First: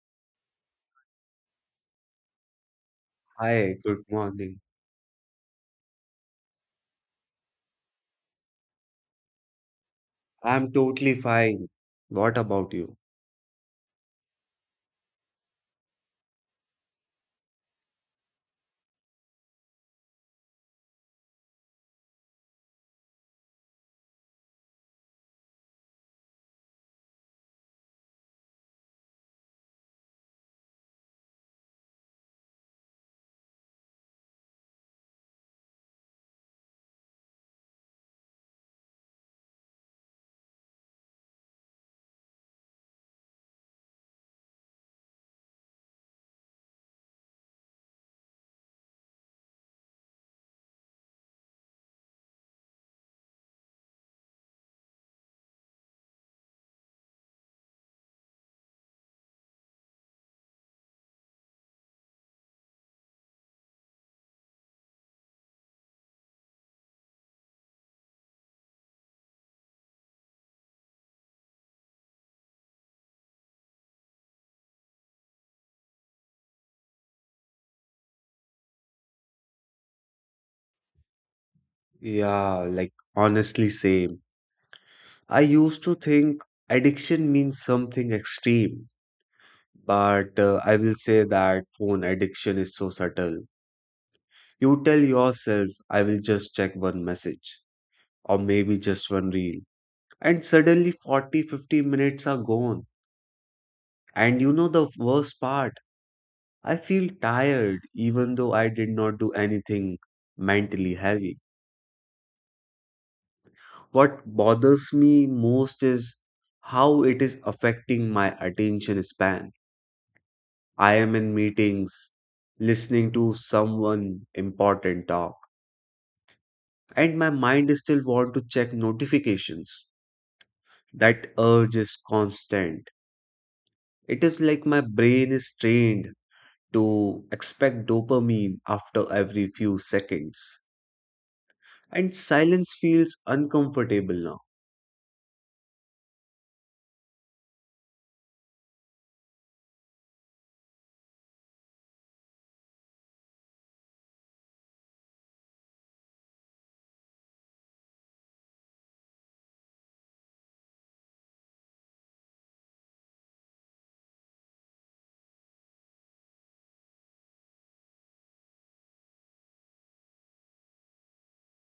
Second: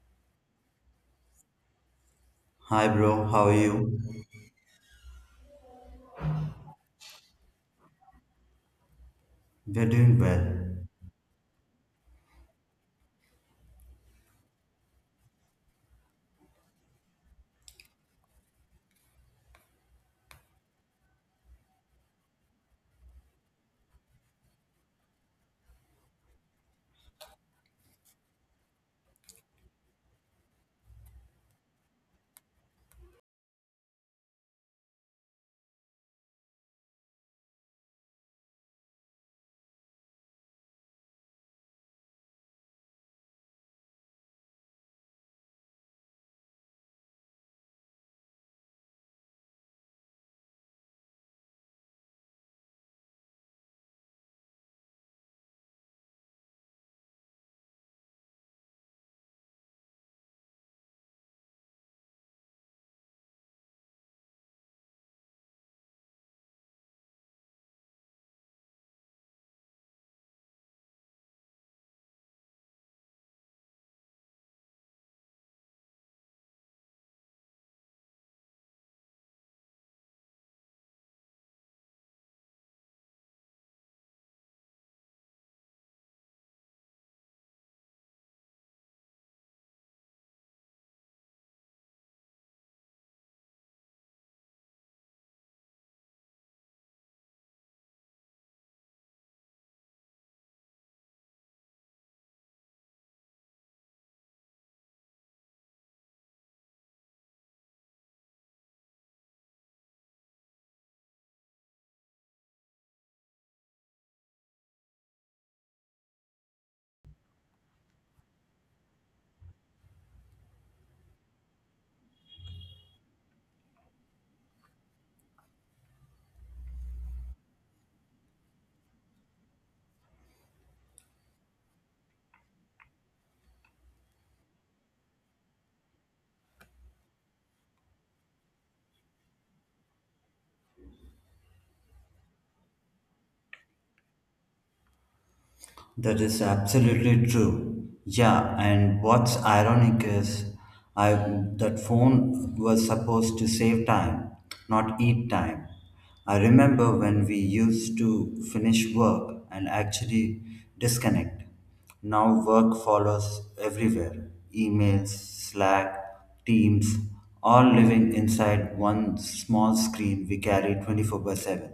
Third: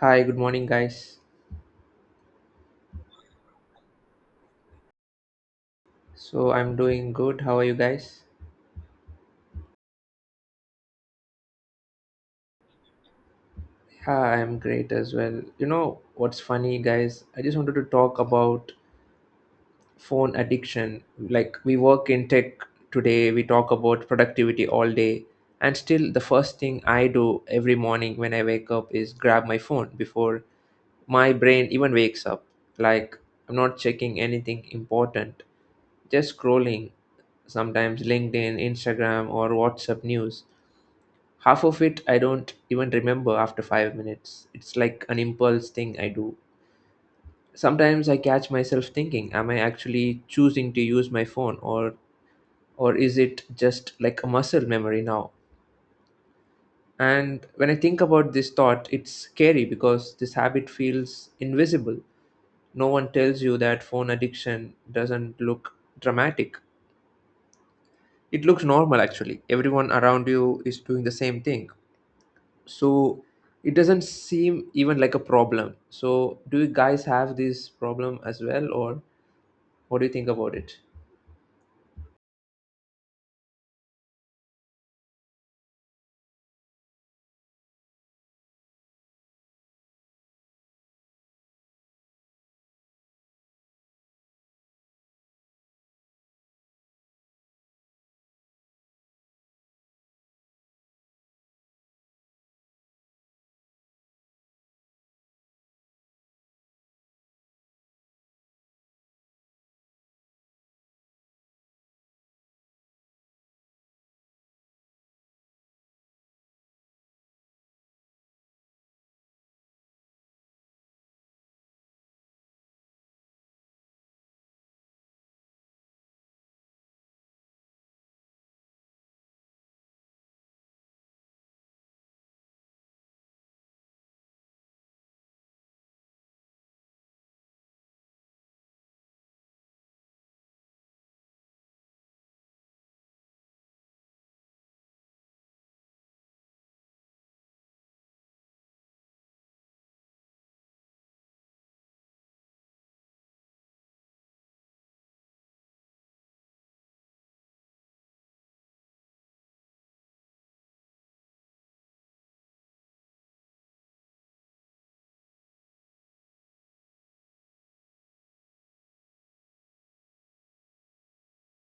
Hi, good morning, guys. Hi, bro, how are Hi, you? good morning. So I'm doing good. How are you guys? We're doing well. I'm totally fine. What about you? Yeah, I'm great as well. You know what's funny, guys? I just wanted to talk about phone addiction. Like, we work in tech today, we talk about productivity all day, and still, the first thing I do every morning when I wake up is grab my phone before my brain even wakes up. Like, I'm not checking anything important, just scrolling, sometimes LinkedIn, Instagram, or WhatsApp news. Half of it I don't even remember after 5 minutes. It's like an impulse thing I do. Sometimes I catch myself thinking, am I actually choosing to use my phone, or is it just like a muscle memory now? And when I think about this thought, it's scary because this habit feels invisible. No one tells you that phone addiction doesn't look dramatic. It looks normal actually. Everyone around you is doing the same thing. so it doesn't seem even like a problem. So do you guys have this problem as well, or what do you think about it? Yeah, like honestly, same. I used to think addiction means something extreme, but I will say that phone addiction is so subtle. You tell yourself, I will just check one message or maybe just one reel, and suddenly 40, 50 minutes are gone. And you know the worst part? I feel tired even though I did not do anything mentally heavy. What bothers me most is how it is affecting my attention span. I am in meetings, listening to someone important talk, and my mind still want to check notifications. That urge is constant. It is like my brain is trained to expect dopamine after every few seconds. And silence feels uncomfortable now. That is absolutely true. Yeah, and what's ironic is I that phone was supposed to save time, not eat time. I remember when we used to finish work and actually disconnect. Now work follows everywhere. Emails, Slack, Teams, all living inside one small screen we carry 24 by 7.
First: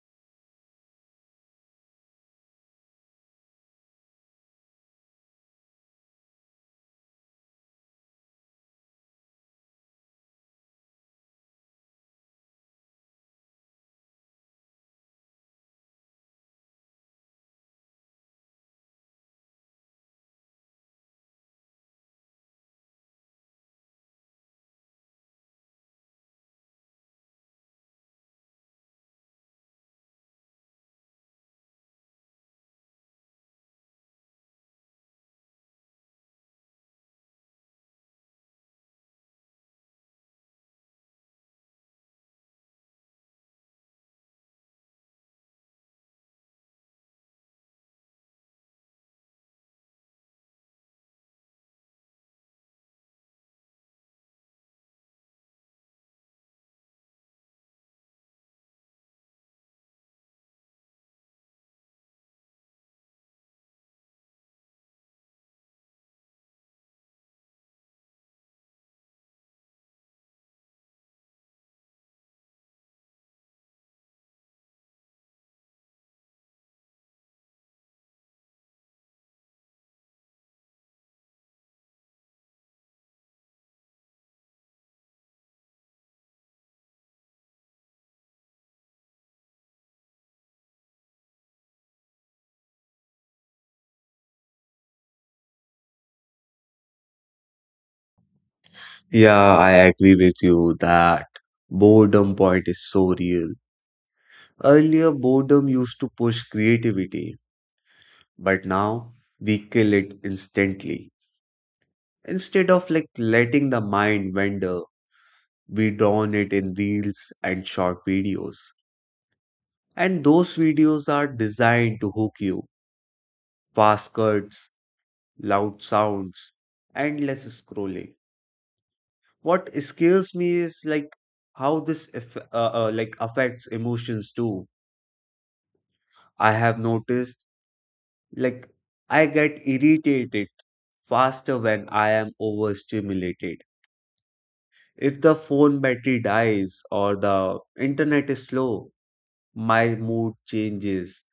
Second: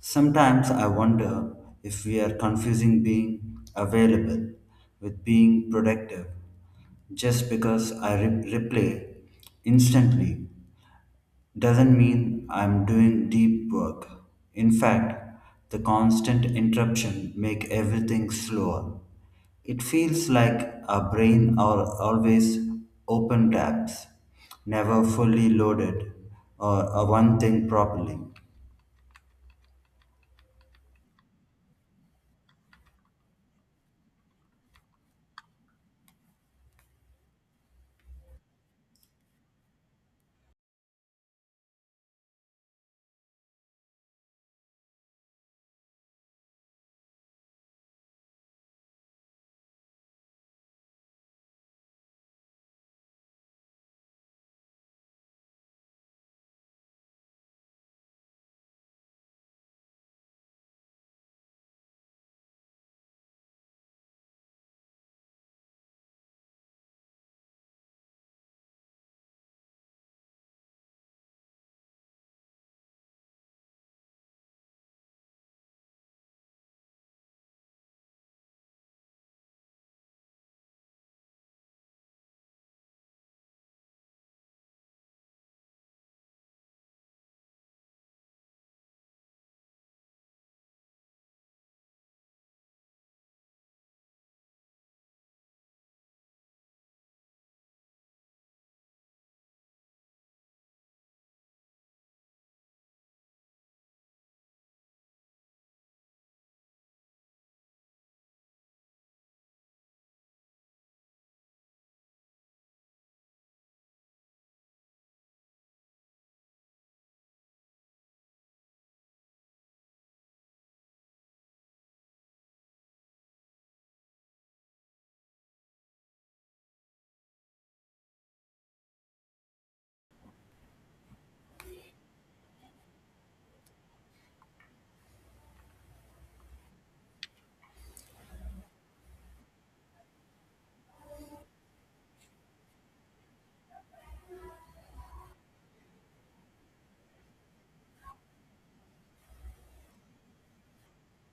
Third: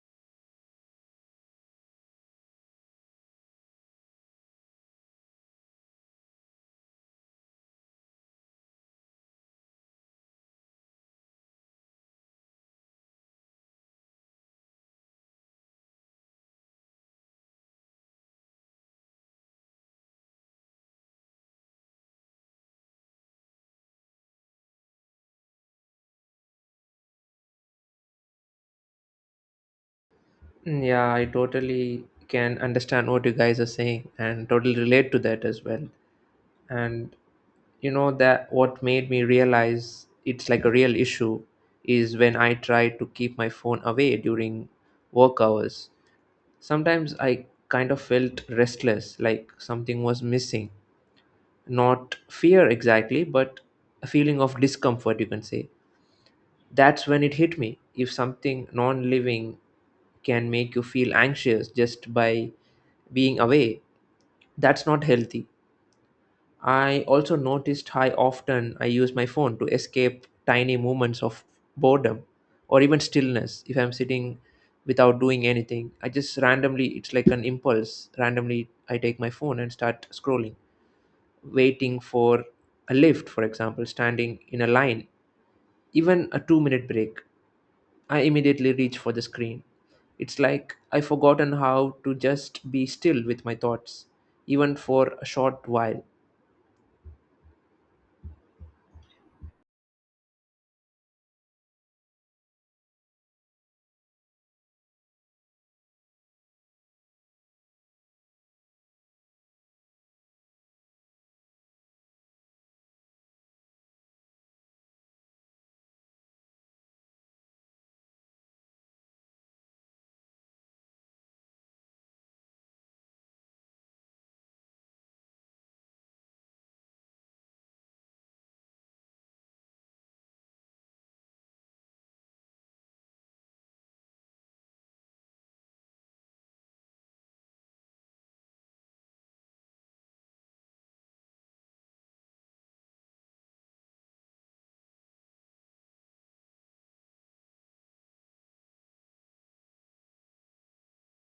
Sometimes I wonder if we are confusing being available with being productive. Just because I replay instantly doesn't mean I'm doing deep work. In fact, the constant interruption make everything slower. It feels like our brain are always open tabs, never fully loaded a one thing properly. Yeah, I totally can understand what you guys are saying and totally relate to that as well. And you know that what made me realize it's like a real issue is when I try to keep my phone away during work hours. Sometimes I kind of felt restless, like something was missing, not fear exactly, but a feeling of discomfort, you can say. That's when it hit me. If something non living can make you feel anxious just by being away, that's not healthy. I also noticed how often I use my phone to escape tiny moments of boredom or even stillness. If I'm sitting without doing anything, I just randomly, it's like an impulse, randomly I take my phone and start scrolling, waiting for a lift, for example, standing in a line, even a 2 minute break, I immediately reach for the screen. It's like I've forgotten how to just be still with my thoughts, even for a short while. Yeah, I agree with you that boredom point is so real. Earlier, boredom used to push creativity, but now we kill it instantly. Instead of like letting the mind wander, we drown it in reels and short videos. And those videos are designed to hook you. Fast cuts, loud sounds, endless scrolling. What scares me is like how this like affects emotions too. I have noticed like I get irritated faster when I am overstimulated. If the phone battery dies or the internet is slow, my mood changes.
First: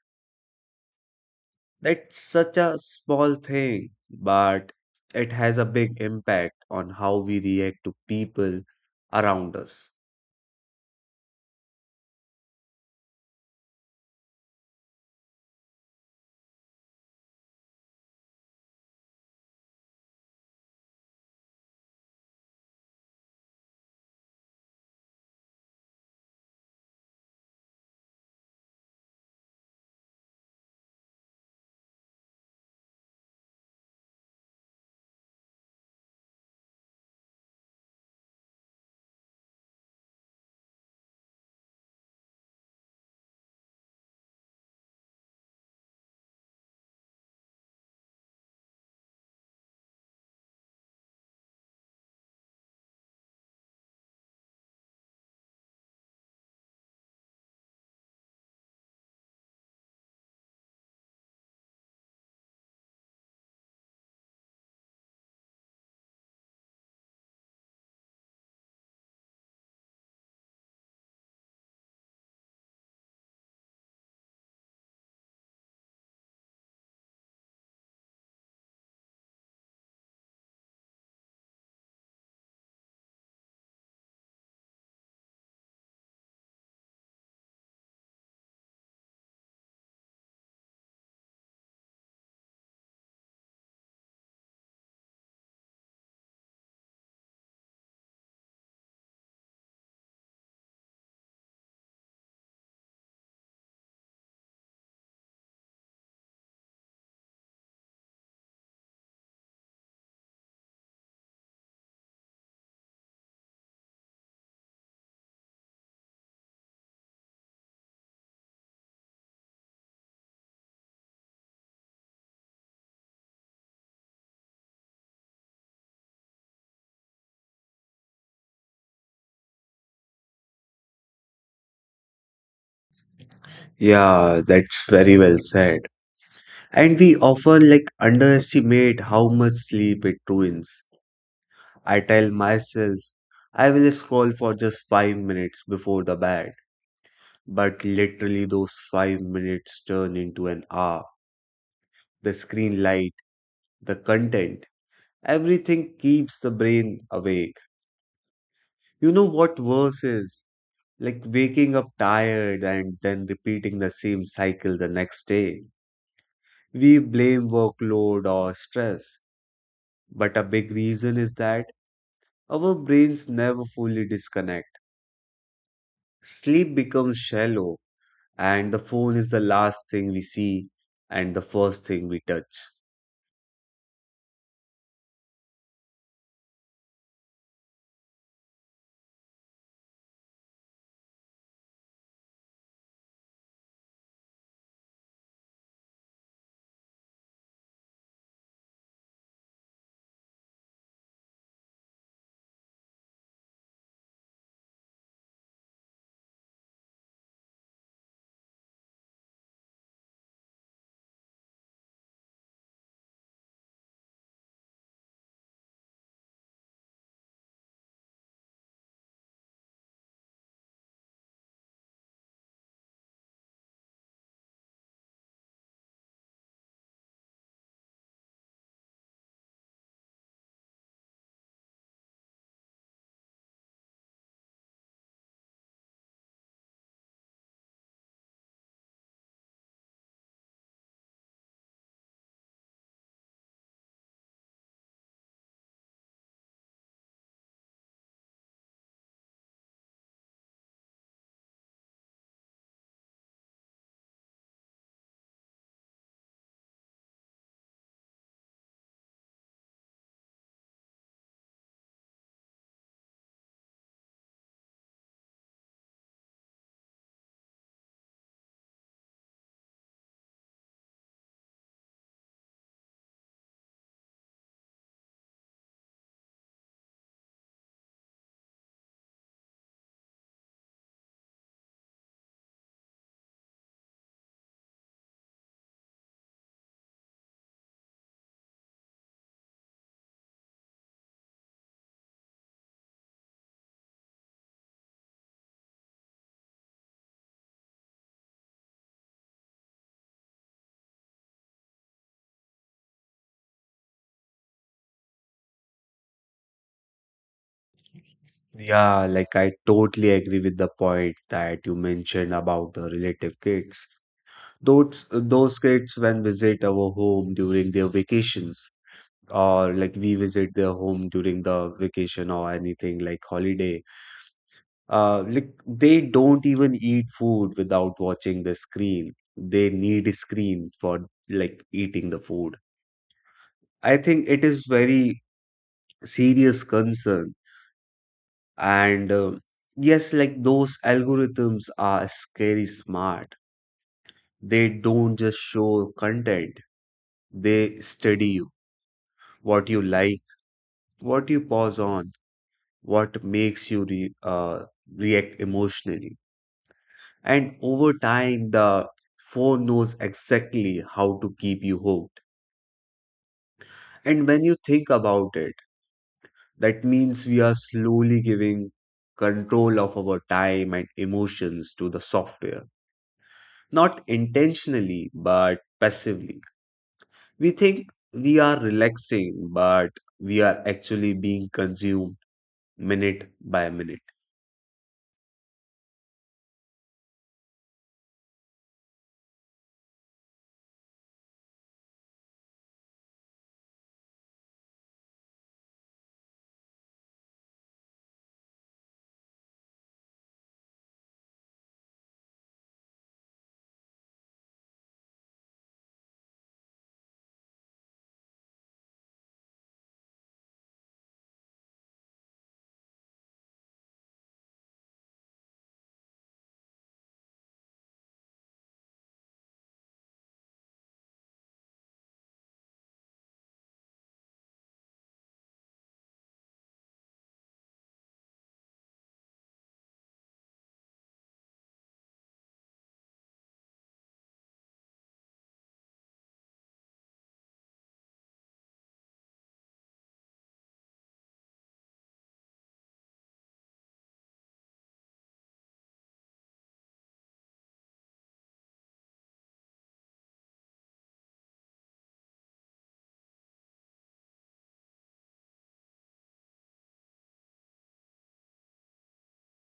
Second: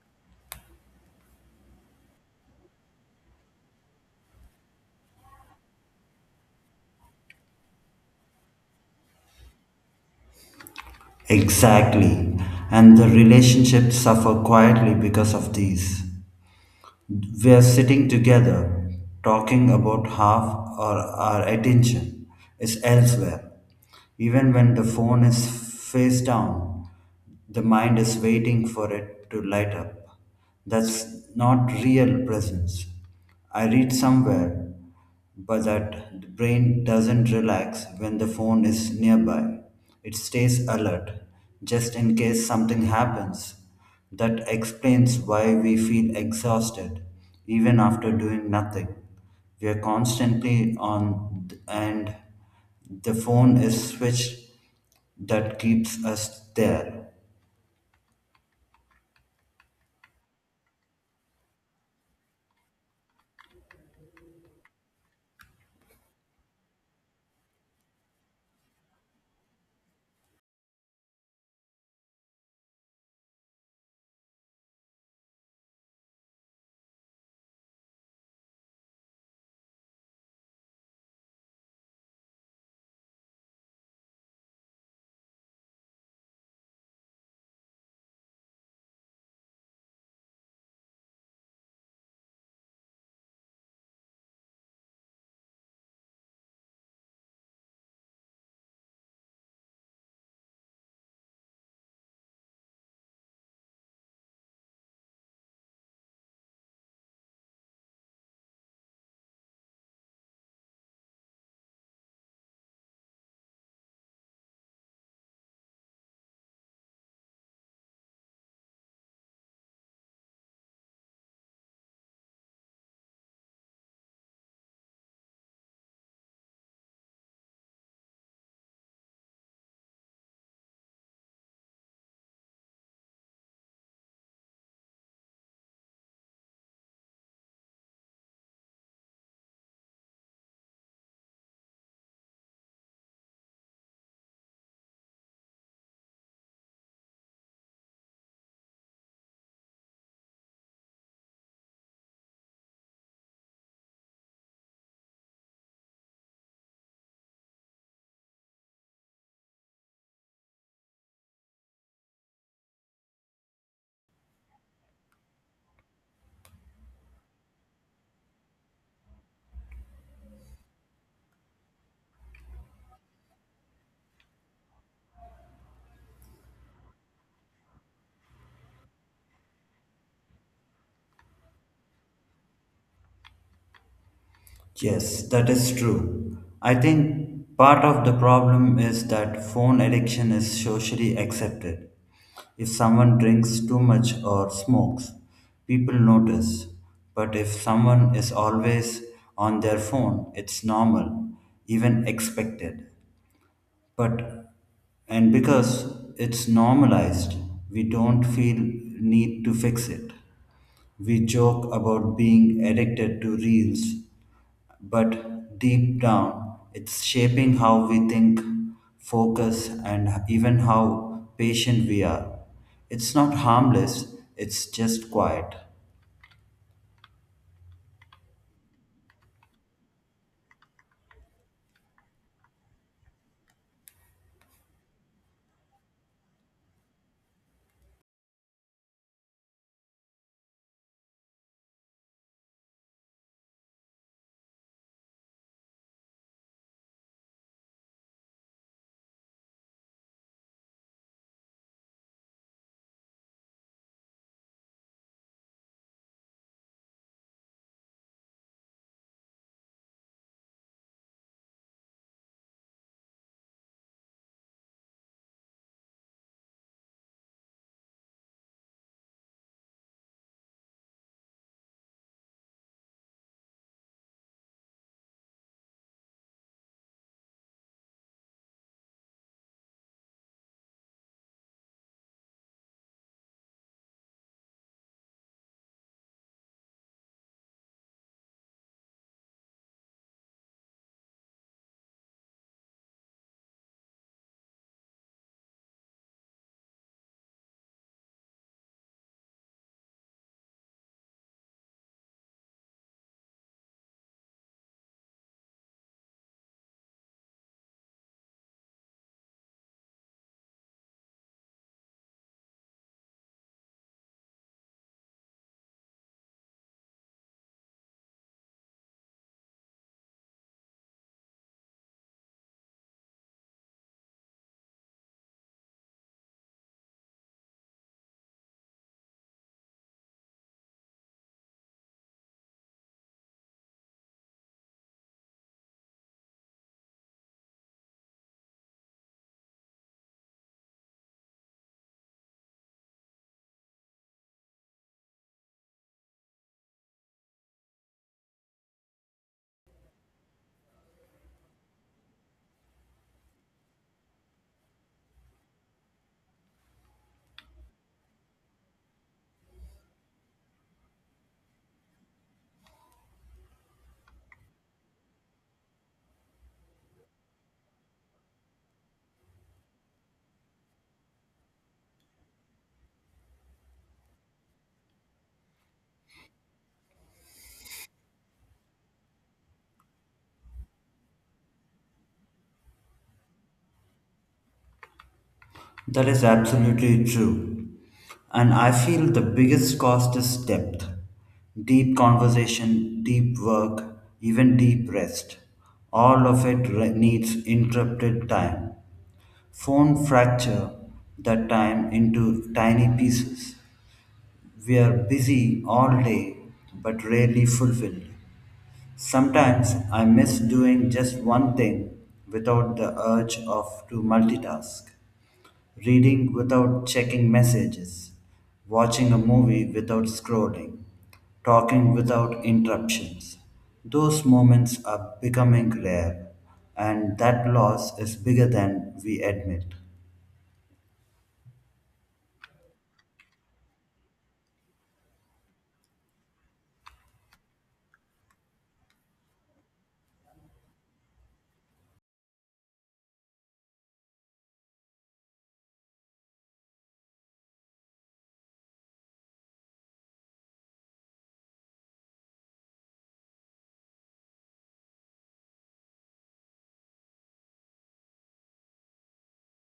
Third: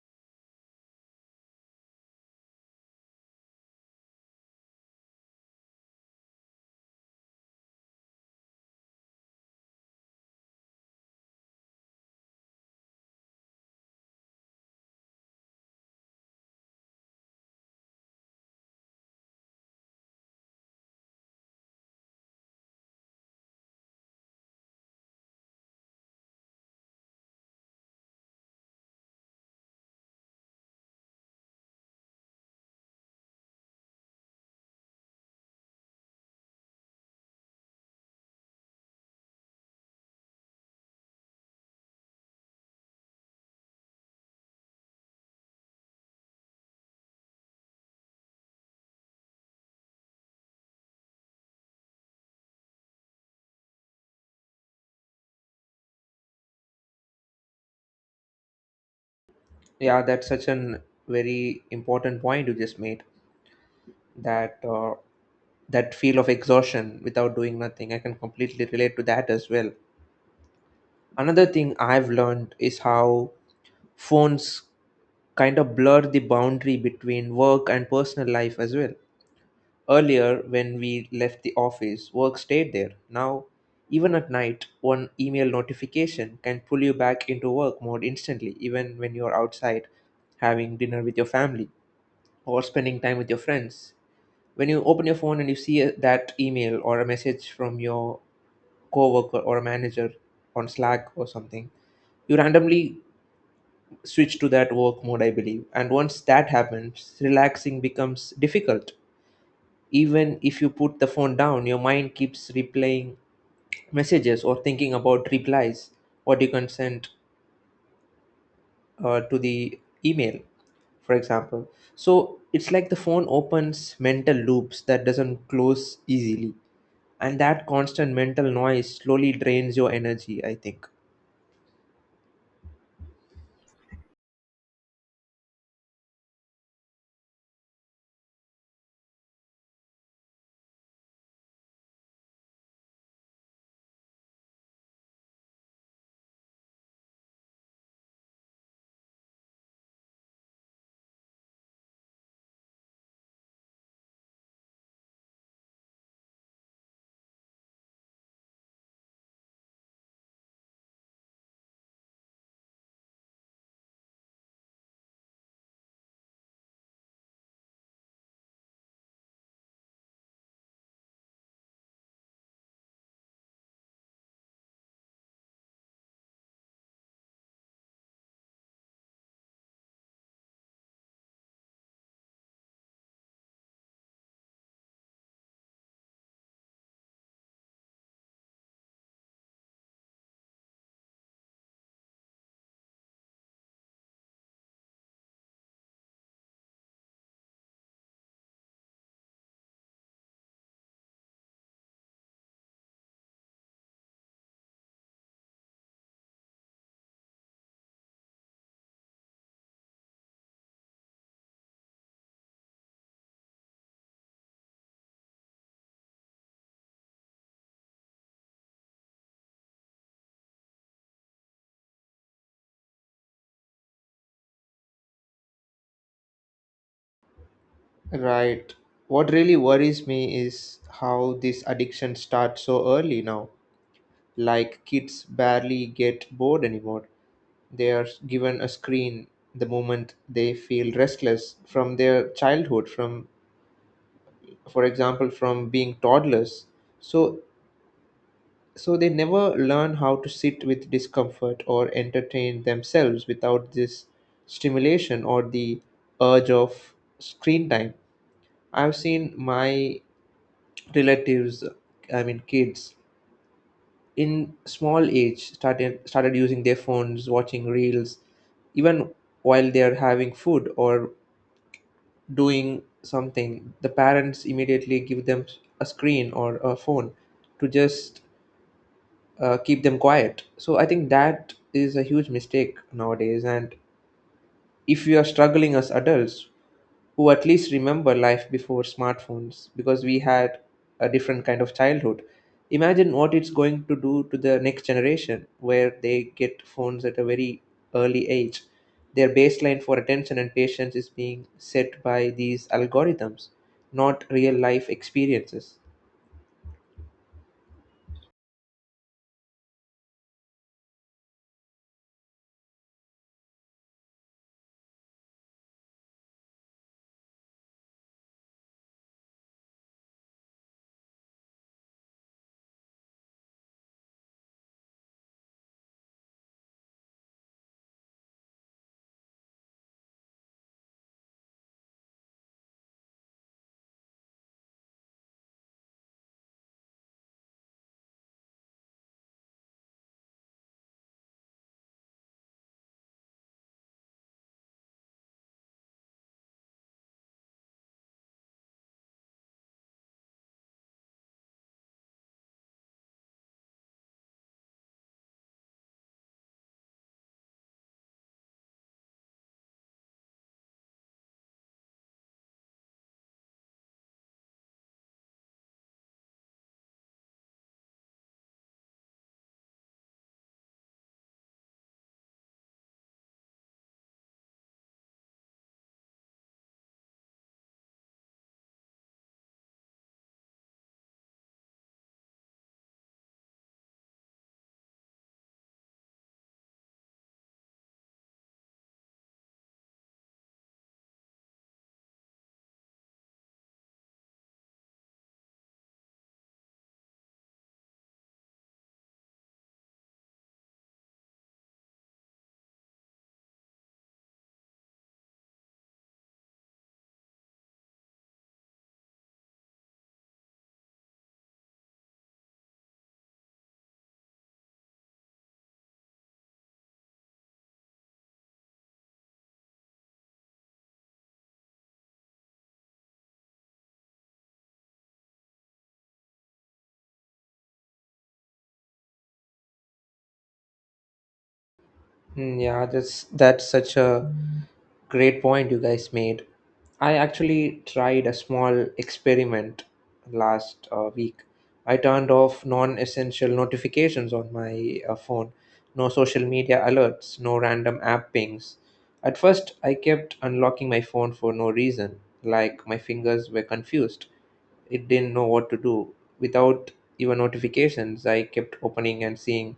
That's such a small thing, but it has a big impact on how we react to people around us. Exactly. And the relationships suffer quietly because of these. We are sitting together, talking about half or our attention is elsewhere. Even when the phone is face down, the mind is waiting for it to light up. That's not real presence. I read somewhere but the brain doesn't relax when the phone is nearby. It stays alert, just in case something happens. That explains why we feel exhausted, even after doing nothing. We are constantly on, and the phone is switched that keeps us there. Yeah, that's such an very important point you just made. That uh, that feel of exhaustion without doing nothing. I can completely relate to that as well. Another thing I've learned is how phones kind of blur the boundary between work and personal life as well. Earlier, when we left the office, work stayed there. Now, even at night, one email notification can pull you back into work mode instantly, even when you're outside having dinner with your family or spending time with your friends. When you open your phone and you see that email or a message from your coworker or a manager on Slack or something, you randomly switch to that work mode, I believe. And once that happens, relaxing becomes difficult. Even if you put the phone down, your mind keeps replaying messages or thinking about replies or you can send, to the email, for example. So it's like the phone opens mental loops that doesn't close easily. And that constant mental noise slowly drains your energy, I think. Yeah, that's very well said. And we often like underestimate how much sleep it ruins. I tell myself I will scroll for just 5 minutes before the bed. But literally, those 5 minutes turn into an hour. The screen light, the content, everything keeps the brain awake. You know what worse is? Like waking up tired and then repeating the same cycle the next day. We blame workload or stress, but a big reason is that our brains never fully disconnect. Sleep becomes shallow, and the phone is the last thing we see and the first thing we touch. Yes, that is true. I think part of the problem is that phone addiction is socially accepted. If someone drinks too much or smokes, people notice. But if someone is always on their phone, it's normal, even expected. But, and because it's normalized, we don't feel need to fix it. We joke about being addicted to reels, but deep down, it's shaping how we think, focus, and even how patient we are. It's not harmless, it's just quiet. Right. What really worries me is how this addiction starts so early now. Like kids barely get bored anymore. They are given a screen the moment they feel restless, from their childhood, from, for example, from being toddlers. So so they never learn how to sit with discomfort or entertain themselves without this stimulation or the urge of screen time. I've seen my relatives, I mean kids in small age, started using their phones, watching reels even while they are having food or doing something. The parents immediately give them a screen or a phone to just keep them quiet. So I think that is a huge mistake nowadays. And if we are struggling as adults who at least remember life before smartphones, because we had a different kind of childhood, imagine what it's going to do to the next generation, where they get phones at a very early age. Their baseline for attention and patience is being set by these algorithms, not real life experiences. Yeah, like I totally agree with the point that you mentioned about the relative kids. Those kids when visit our home during their vacations, or like we visit their home during the vacation or anything like holiday. Like they don't even eat food without watching the screen. They need a screen for like eating the food. I think it is very serious concern. And yes, like those algorithms are scary smart. They don't just show content, they study you, what you like, what you pause on, what makes you re react emotionally. And over time, the phone knows exactly how to keep you hooked. And when you think about it, that means we are slowly giving control of our time and emotions to the software, not intentionally but passively. We think we are relaxing, but we are actually being consumed minute by minute. That is absolutely true. And I feel the biggest cost is depth. Deep conversation, deep work, even deep rest. All of it needs interrupted time. Phone fracture that time into tiny pieces. We are busy all day but rarely fulfilled. Sometimes I miss doing just one thing without the urge of to multitask reading without checking messages, watching a movie without scrolling, talking without interruptions. Those moments are becoming rare, and that loss is bigger than we admit. Yeah, that's such a great point you guys made. I actually tried a small experiment last week. I turned off non-essential notifications on my phone. No social media alerts, no random app pings. At first, I kept unlocking my phone for no reason, like my fingers were confused. It didn't know what to do. Without even notifications, I kept opening and seeing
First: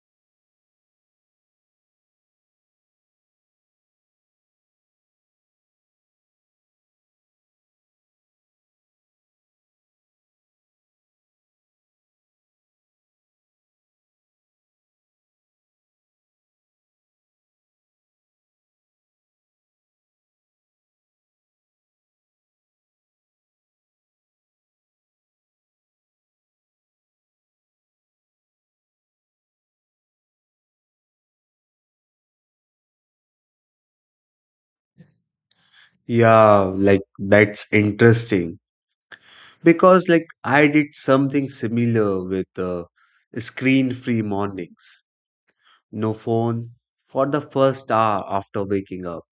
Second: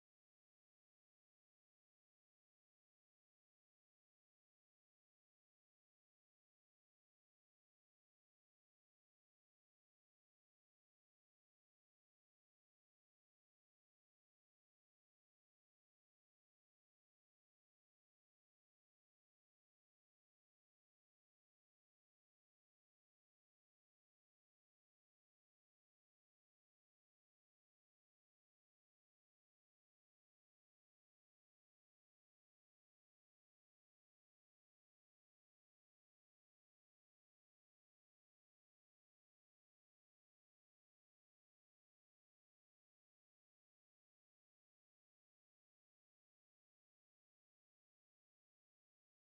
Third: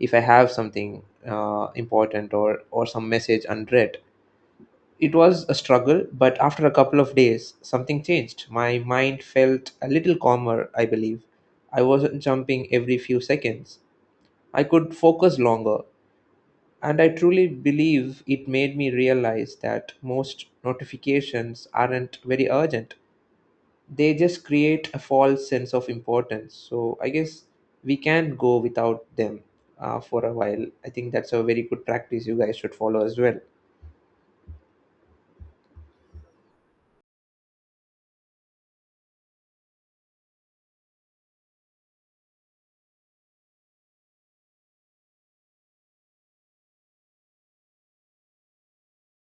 if I have something important, or some message unread. It was a struggle, but after a couple of days, something changed. My mind felt a little calmer, I believe. I wasn't jumping every few seconds. I could focus longer, and I truly believe it made me realize that most notifications aren't very urgent, they just create a false sense of importance. So I guess we can go without them for a while. I think that's a very good practice you guys should follow as well. Yeah, like that's interesting because like I did something similar with screen-free mornings. No phone for the first hour after waking up.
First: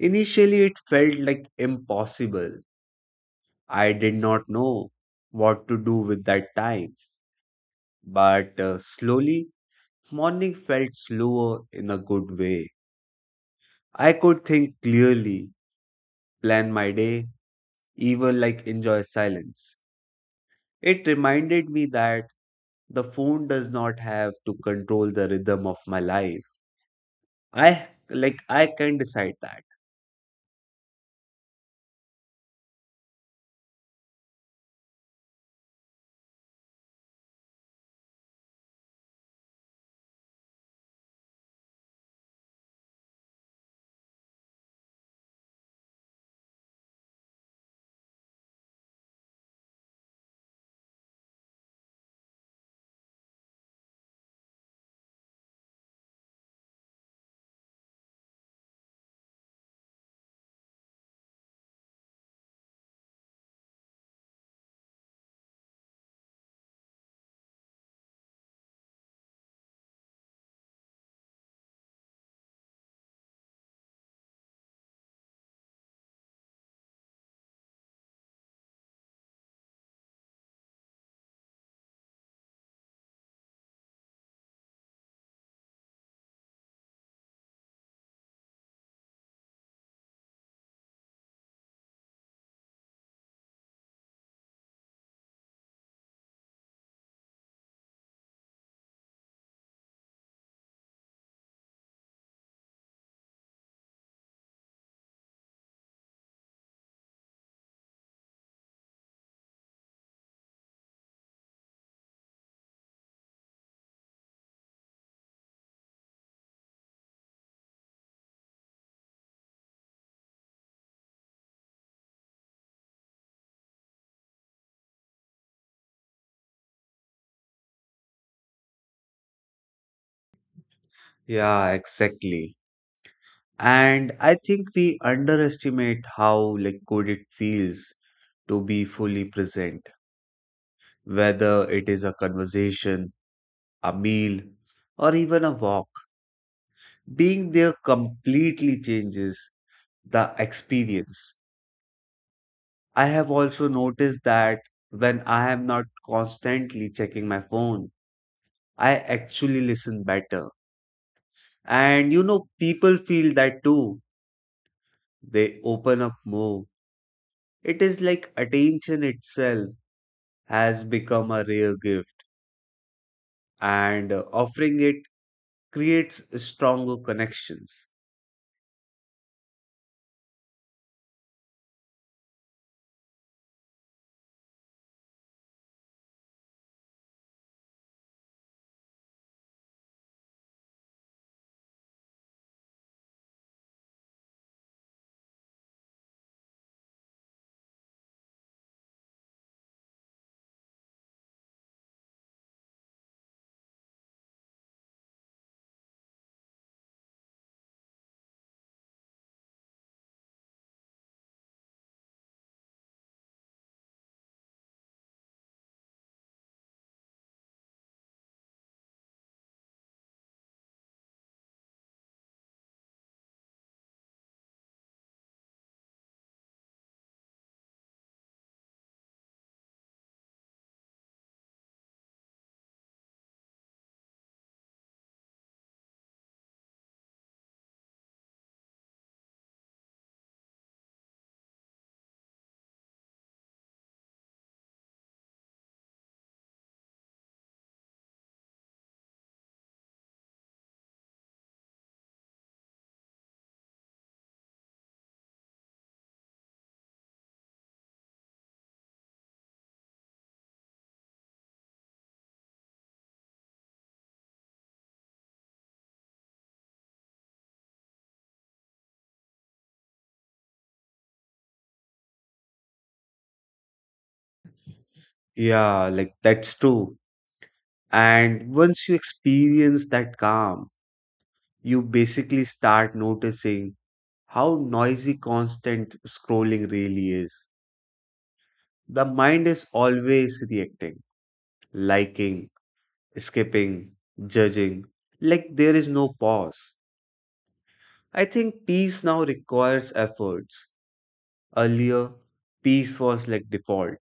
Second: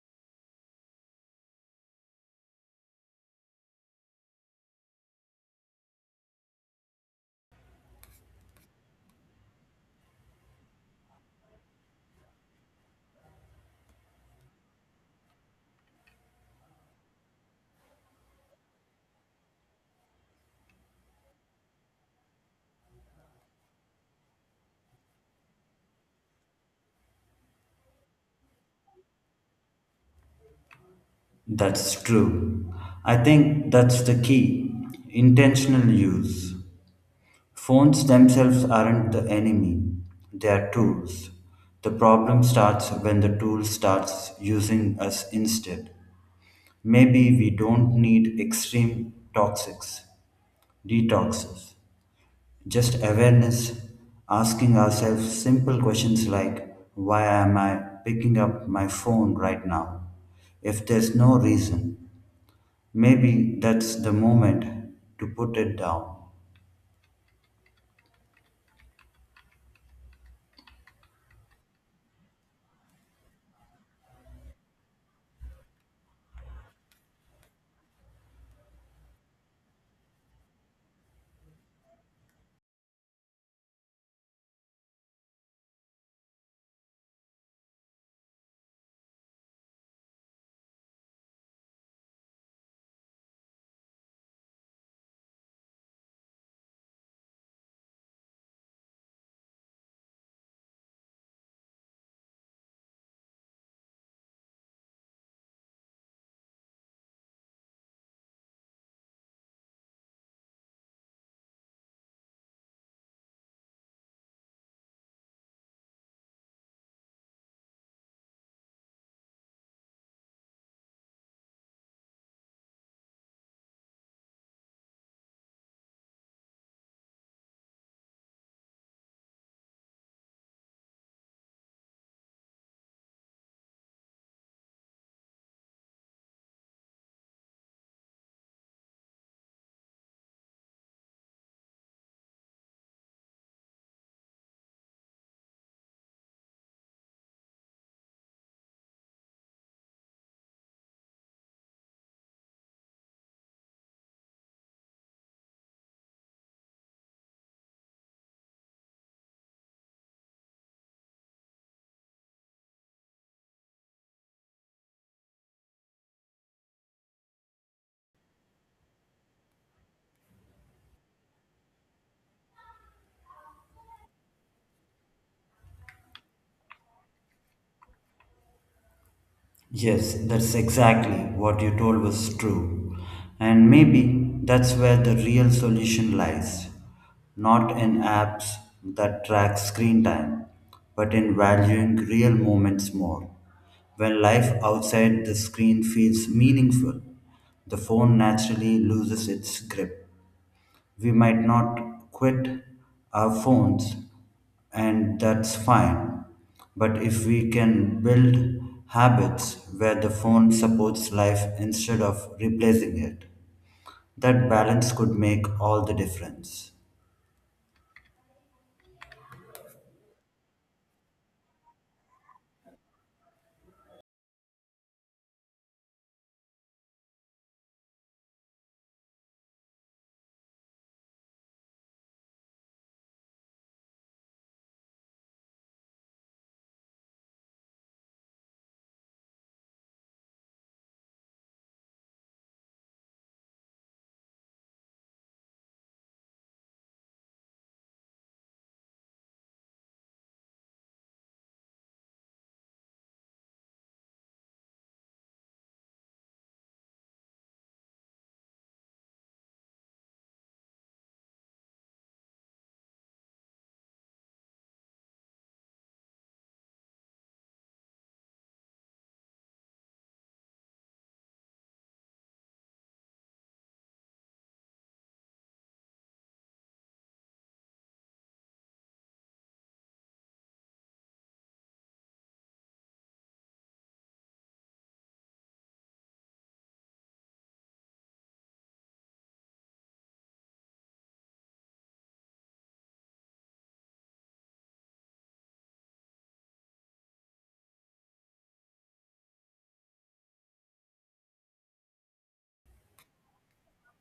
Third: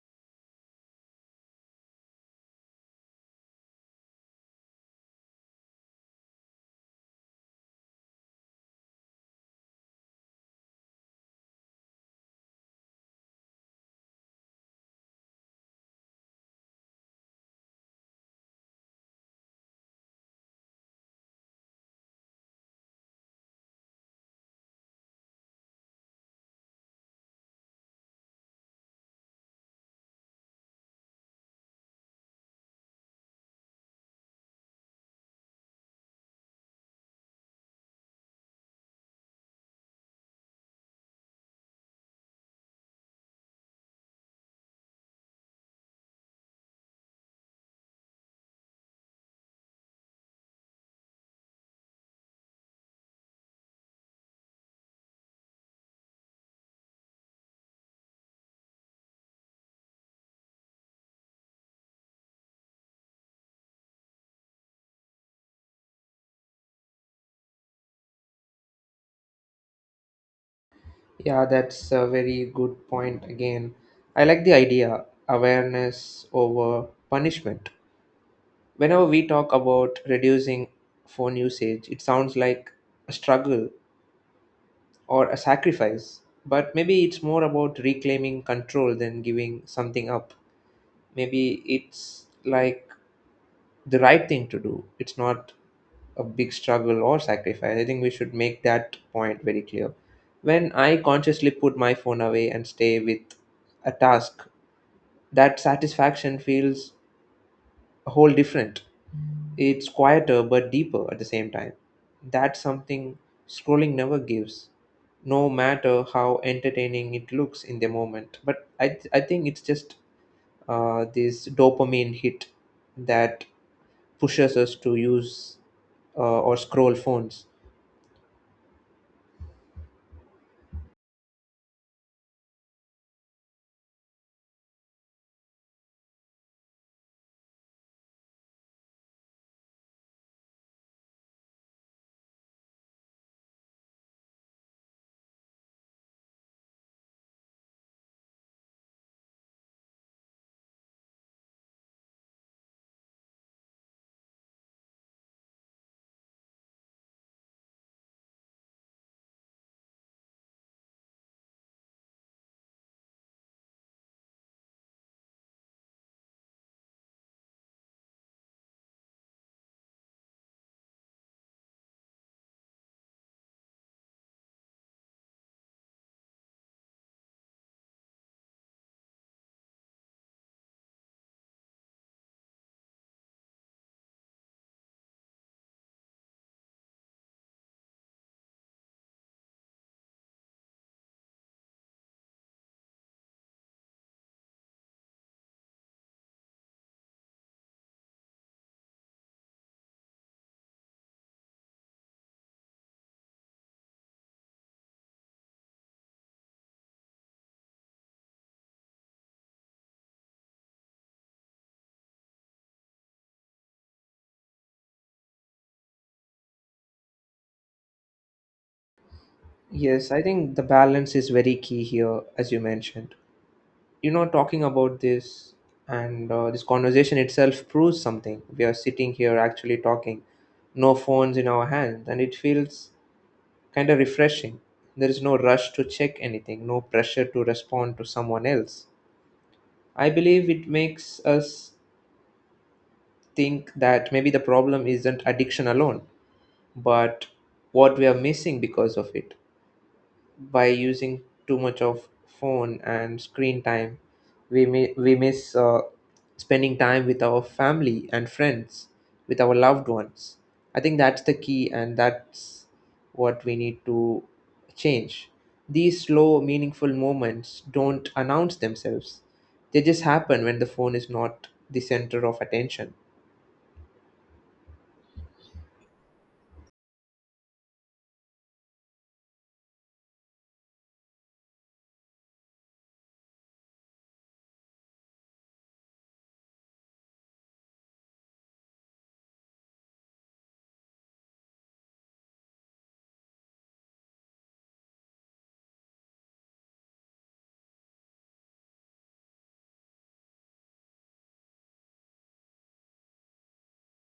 Initially, it felt like impossible. I did not know what to do with that time, but slowly, morning felt slower in a good way. I could think clearly, plan my day, even like enjoy silence. It reminded me that the phone does not have to control the rhythm of my life. I like I can decide that. That's true. I think that's the key intentional use. Phones themselves aren't the enemy, they are tools. The problem starts when the tool starts using us instead. Maybe we don't need extreme detoxes, just awareness, asking ourselves simple questions like, why am I picking up my phone right now? If there's no reason, maybe that's the moment to put it down. Yeah, that's a very good point again. I like the idea awareness over punishment. Whenever we talk about reducing phone usage, it sounds like a struggle or a sacrifice, but maybe it's more about reclaiming control than giving something up. Maybe it's like the right thing to do. It's not a big struggle or sacrifice. I think we should make that point very clear. When I consciously put my phone away and stay with a task, that satisfaction feels a whole different. It's quieter but deeper at the same time. That's something scrolling never gives, no matter how entertaining it looks in the moment. I think it's just this dopamine hit that pushes us to use, or scroll phones. Yeah, exactly. And I think we underestimate how like good it feels to be fully present, whether it is a conversation, a meal, or even a walk. Being there completely changes the experience. I have also noticed that when I am not constantly checking my phone, I actually listen better. And you know, people feel that too. They open up more. It is like attention itself has become a rare gift, and offering it creates stronger connections. Yes, that's exactly what you told was true. And maybe that's where the real solution lies. Not in apps that track screen time, but in valuing real moments more. When life outside the screen feels meaningful, the phone naturally loses its grip. We might not quit our phones, and that's fine. But if we can build habits where the phone supports life instead of replacing it, that balance could make all the difference. Yes, I think the balance is very key here, as you mentioned. You know, talking about this, and this conversation itself proves something. We are sitting here actually talking, no phones in our hands, and it feels kind of refreshing. There is no rush to check anything, no pressure to respond to someone else. I believe it makes us think that maybe the problem isn't addiction alone, but what we are missing because of it. By using too much of phone and screen time, we miss spending time with our family and friends, with our loved ones. I think that's the key, and that's what we need to change. These slow meaningful moments don't announce themselves, they just happen when the phone is not the center of attention. Yeah, like that's true. And once you experience that calm, you basically start noticing how noisy constant scrolling really is. The mind is always reacting, liking, skipping, judging, like there is no pause. I think peace now requires efforts. Earlier, peace was like default,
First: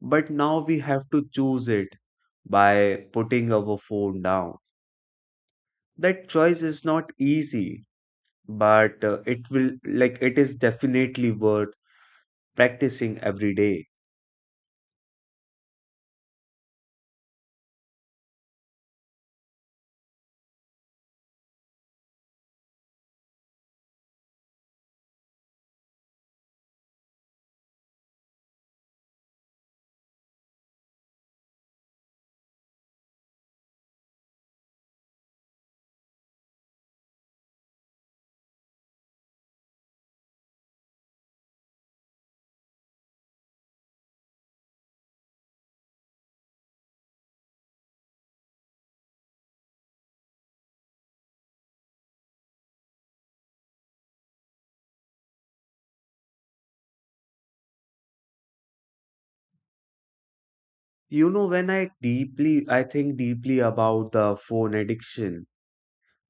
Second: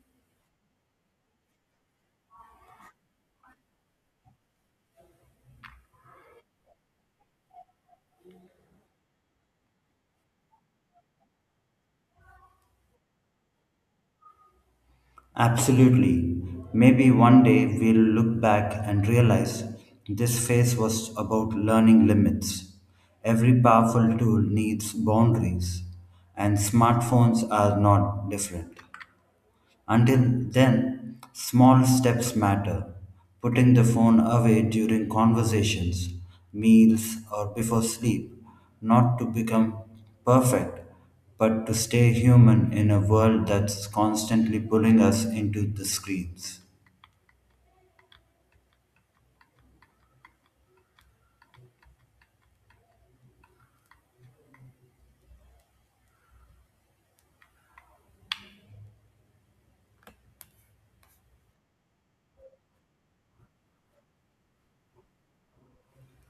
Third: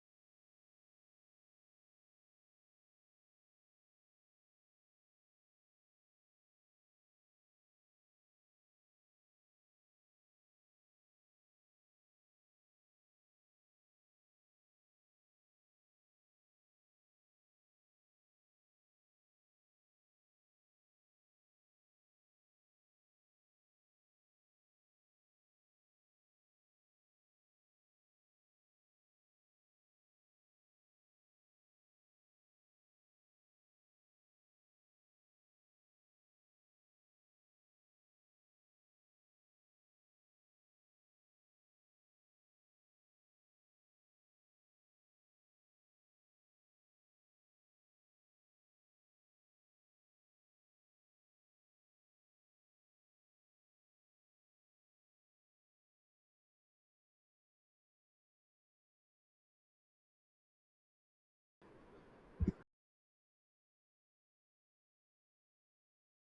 but now we have to choose it by putting our phone down. That choice is not easy, but it will like it is definitely worth practicing every day. Absolutely. Maybe one day we'll look back and realize this phase was about learning limits. Every powerful tool needs boundaries, and smartphones are not different. Until then, small steps matter. Putting the phone away during conversations, meals, or before sleep, not to become perfect, but to stay human in a world that's constantly pulling us into the screens. You know, when I think deeply about the phone addiction,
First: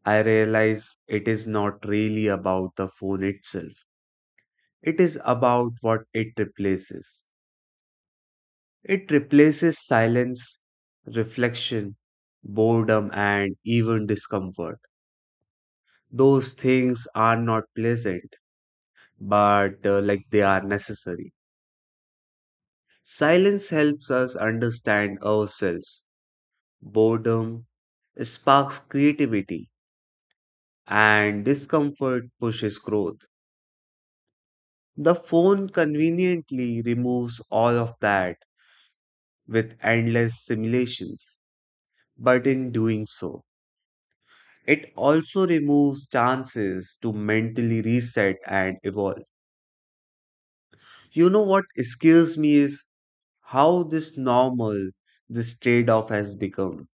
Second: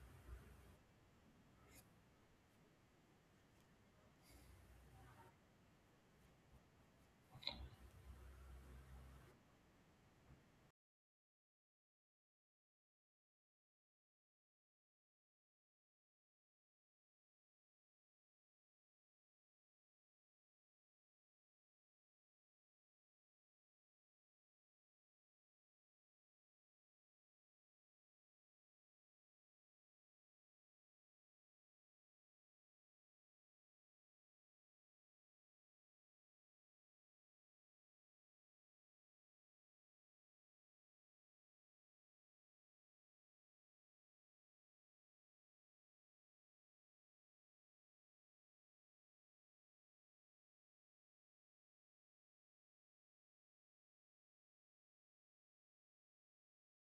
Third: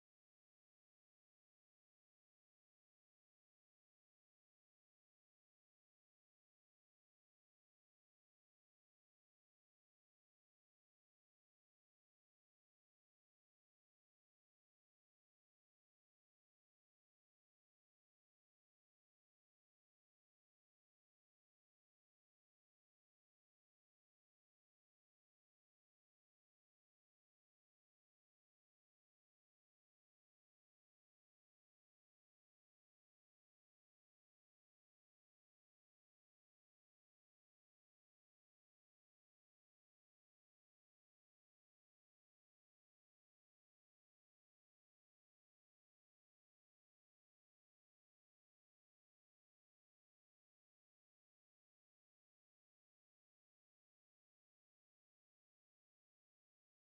I realize it is not really about the phone itself. It is about what it replaces. It replaces silence, reflection, boredom, and even discomfort. Those things are not pleasant, but like they are necessary. Silence helps us understand ourselves. Boredom sparks creativity and discomfort pushes growth. The phone conveniently removes all of that with endless simulations, but in doing so, it also removes chances to mentally reset and evolve. You know what scares me is how this normal, this trade off has become.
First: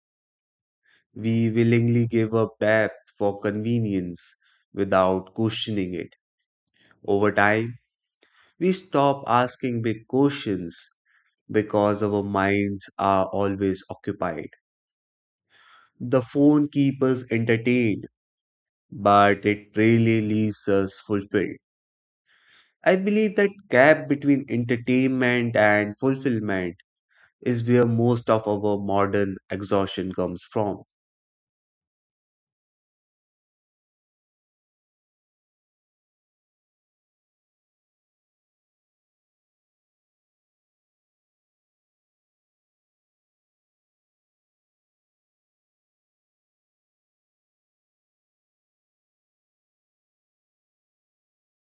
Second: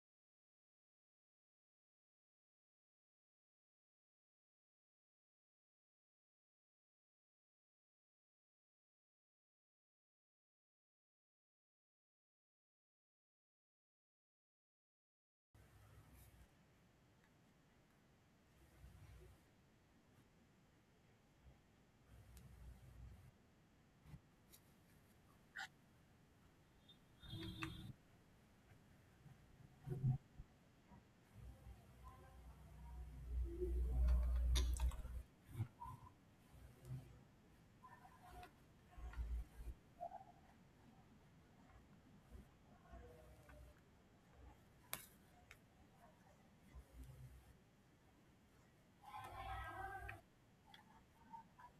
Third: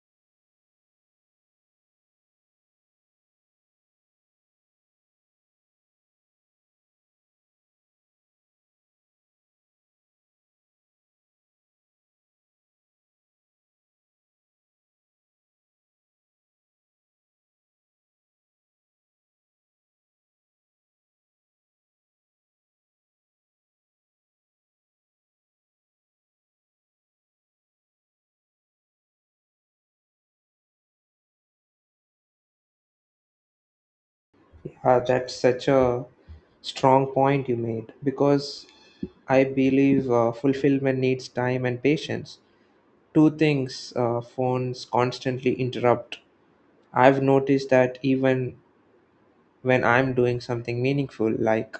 We willingly give up depth for convenience without questioning it. Over time, we stop asking big questions because our minds are always occupied. The phone keeps us entertained, but it really leaves us fulfilled. I believe that gap between entertainment and fulfillment is where most of our modern exhaustion comes from. That's such a strong point you made, because I believe fulfillment needs time and patience. Two things phones constantly interrupt. I've noticed that even when I'm doing something meaningful, like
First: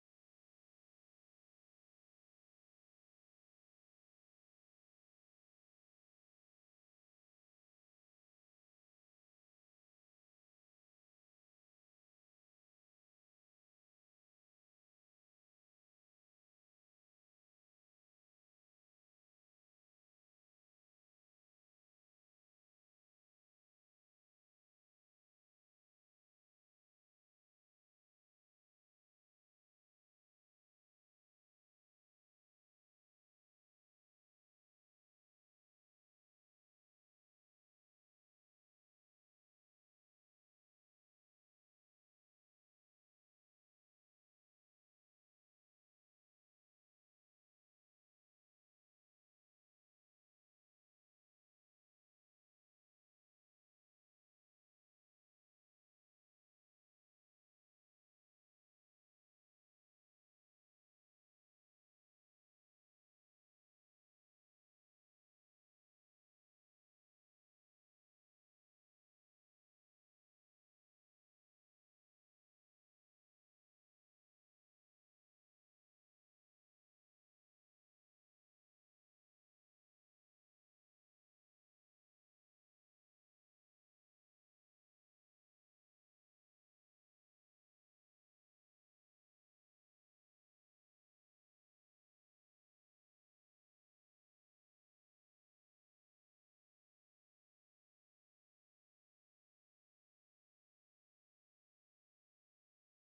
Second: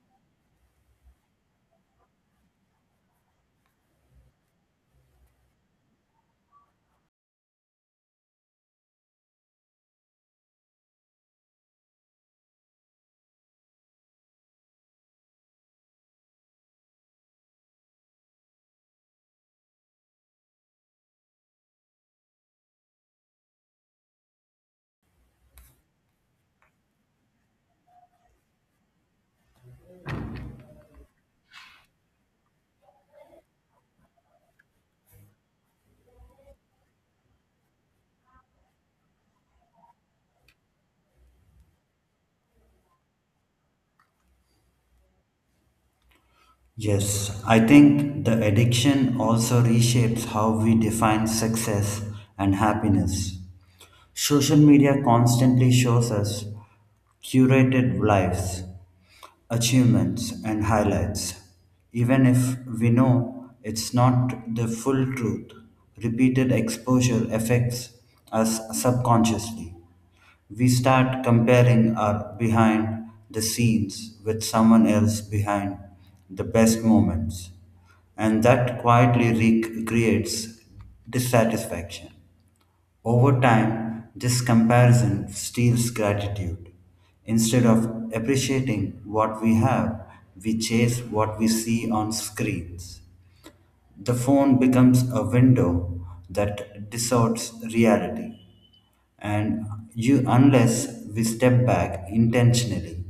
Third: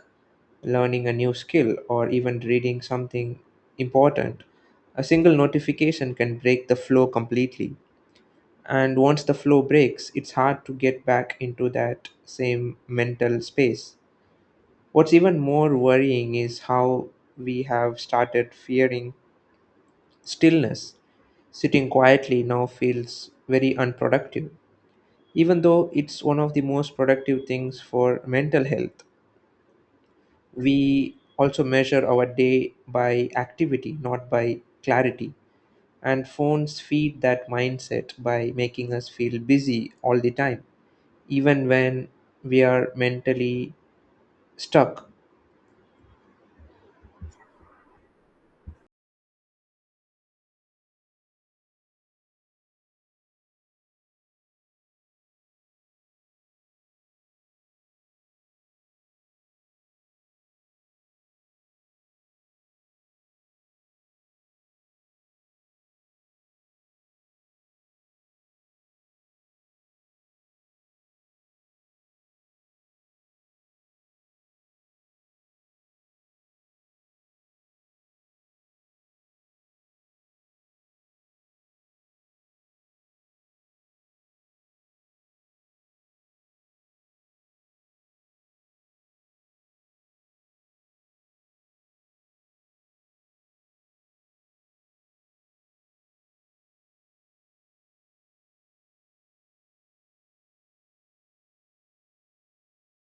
learning a new skill or even reading something important, a single notification can break the flow completely. And once the flow breaks, it's hard to get back into that same mental space. What's even more worrying is how we have started fearing stillness. Sitting quietly now feels very unproductive, even though it's one of the most productive things for mental health. We also measure our day by activity, not by clarity, and phones feed that mindset by making us feel busy all the time, even when we are mentally stuck. Yes, I think the addiction also reshapes how we define success and happiness. Social media constantly shows us curated lives, achievements, and highlights, even if we know it's not the full truth. Repeated exposure affects us subconsciously. We start comparing our behind the scenes with someone else behind the best moments, and that quietly creates dissatisfaction. Over time, this comparison steals gratitude. Instead of appreciating what we have, we chase what we see on screens. The phone becomes a window that distorts reality, and unless we step back intentionally,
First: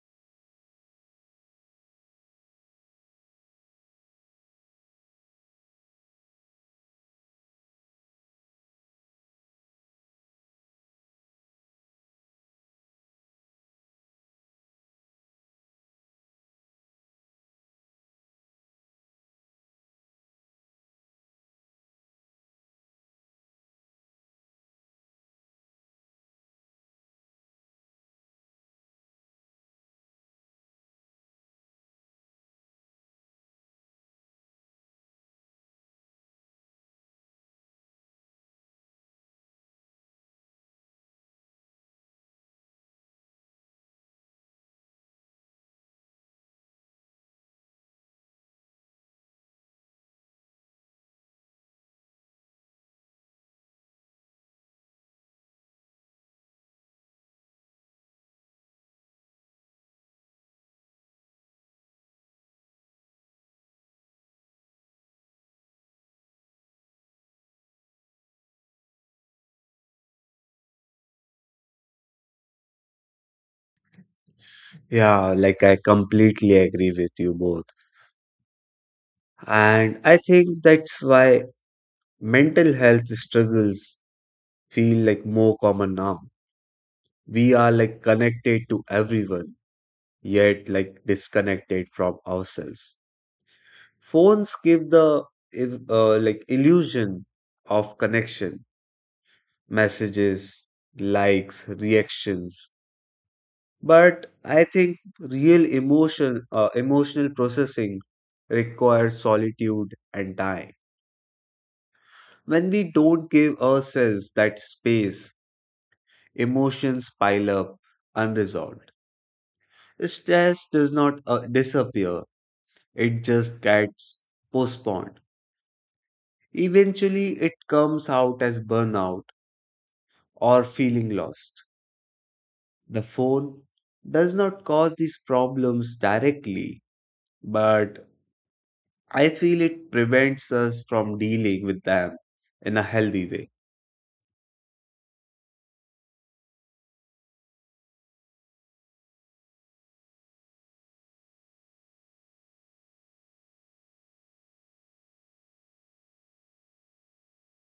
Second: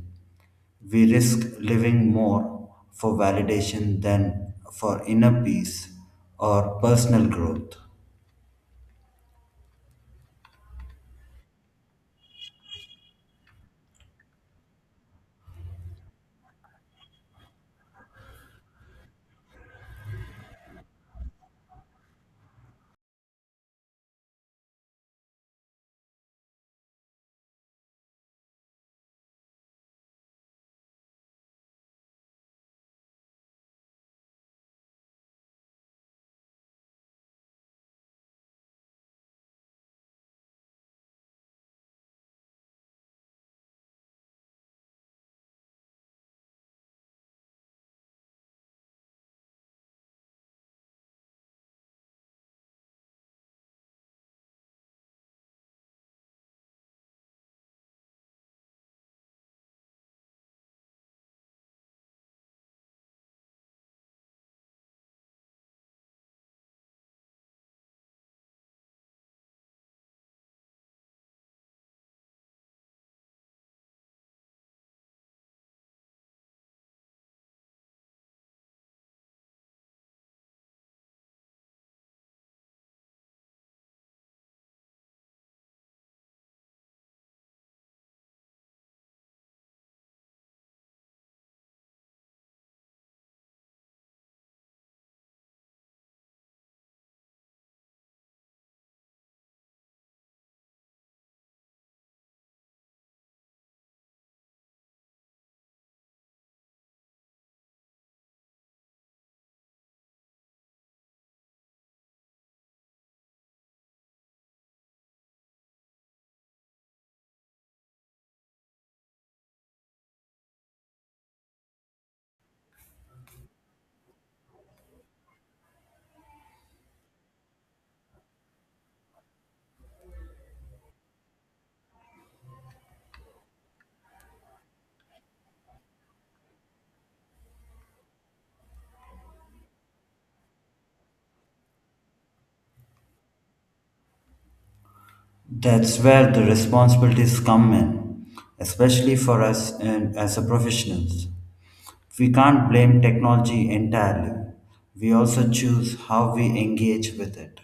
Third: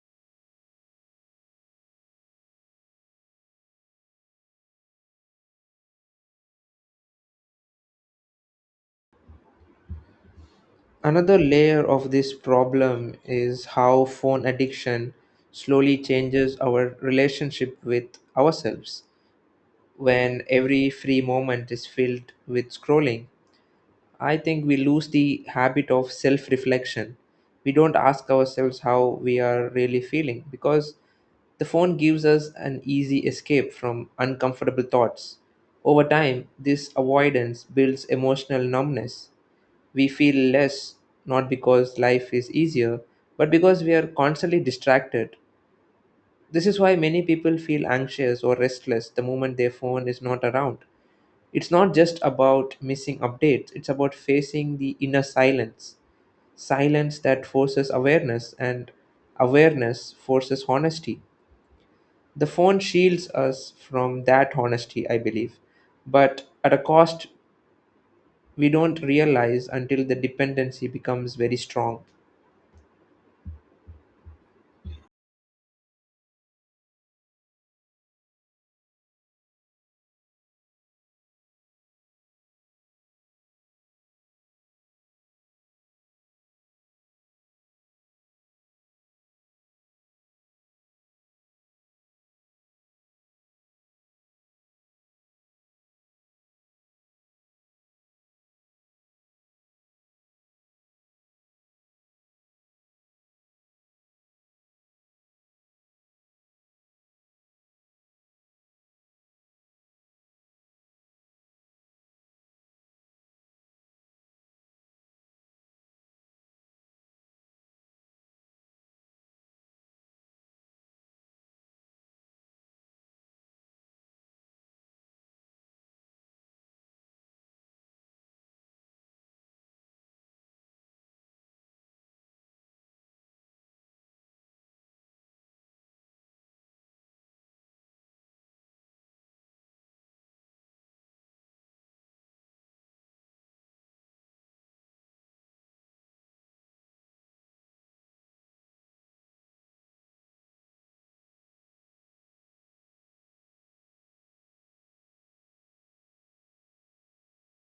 we risk living more for validation than for inner peace or personal growth. Another layer of this problem is how phone addiction slowly changes our relationship with ourselves when every free moment is filled with scrolling. I think we lose the habit of self reflection. We don't ask ourselves how we are really feeling, because the phone gives us an easy escape from uncomfortable thoughts. Over time, this avoidance builds emotional numbness. We feel less, not because life is easier, but because we are constantly distracted. This is why many people feel anxious or restless the moment their phone is not around. It's not just about missing updates, it's about facing the inner silence. Silence that forces awareness, and awareness forces honesty. The phone shields us from that honesty, I believe, but at a cost we don't realize until the dependency becomes very strong. Yeah, like I completely agree with you both. And I think that's why mental health struggles feel like more common now. We are like connected to everyone yet like disconnected from ourselves phones give the like illusion of connection: messages likes, reactions but I think real emotional processing requires solitude and time. When We don't give ourselves that space, emotions pile up unresolved. Stress does not disappear It just gets postponed. Eventually, it comes out as burnout or feeling lost. The phone does not cause these problems directly, but I feel it prevents us from dealing with them in a healthy way. That's where the responsibilities come in, especially for us and as a professionals. We can't blame technology entirely. We also choose how we engage with it.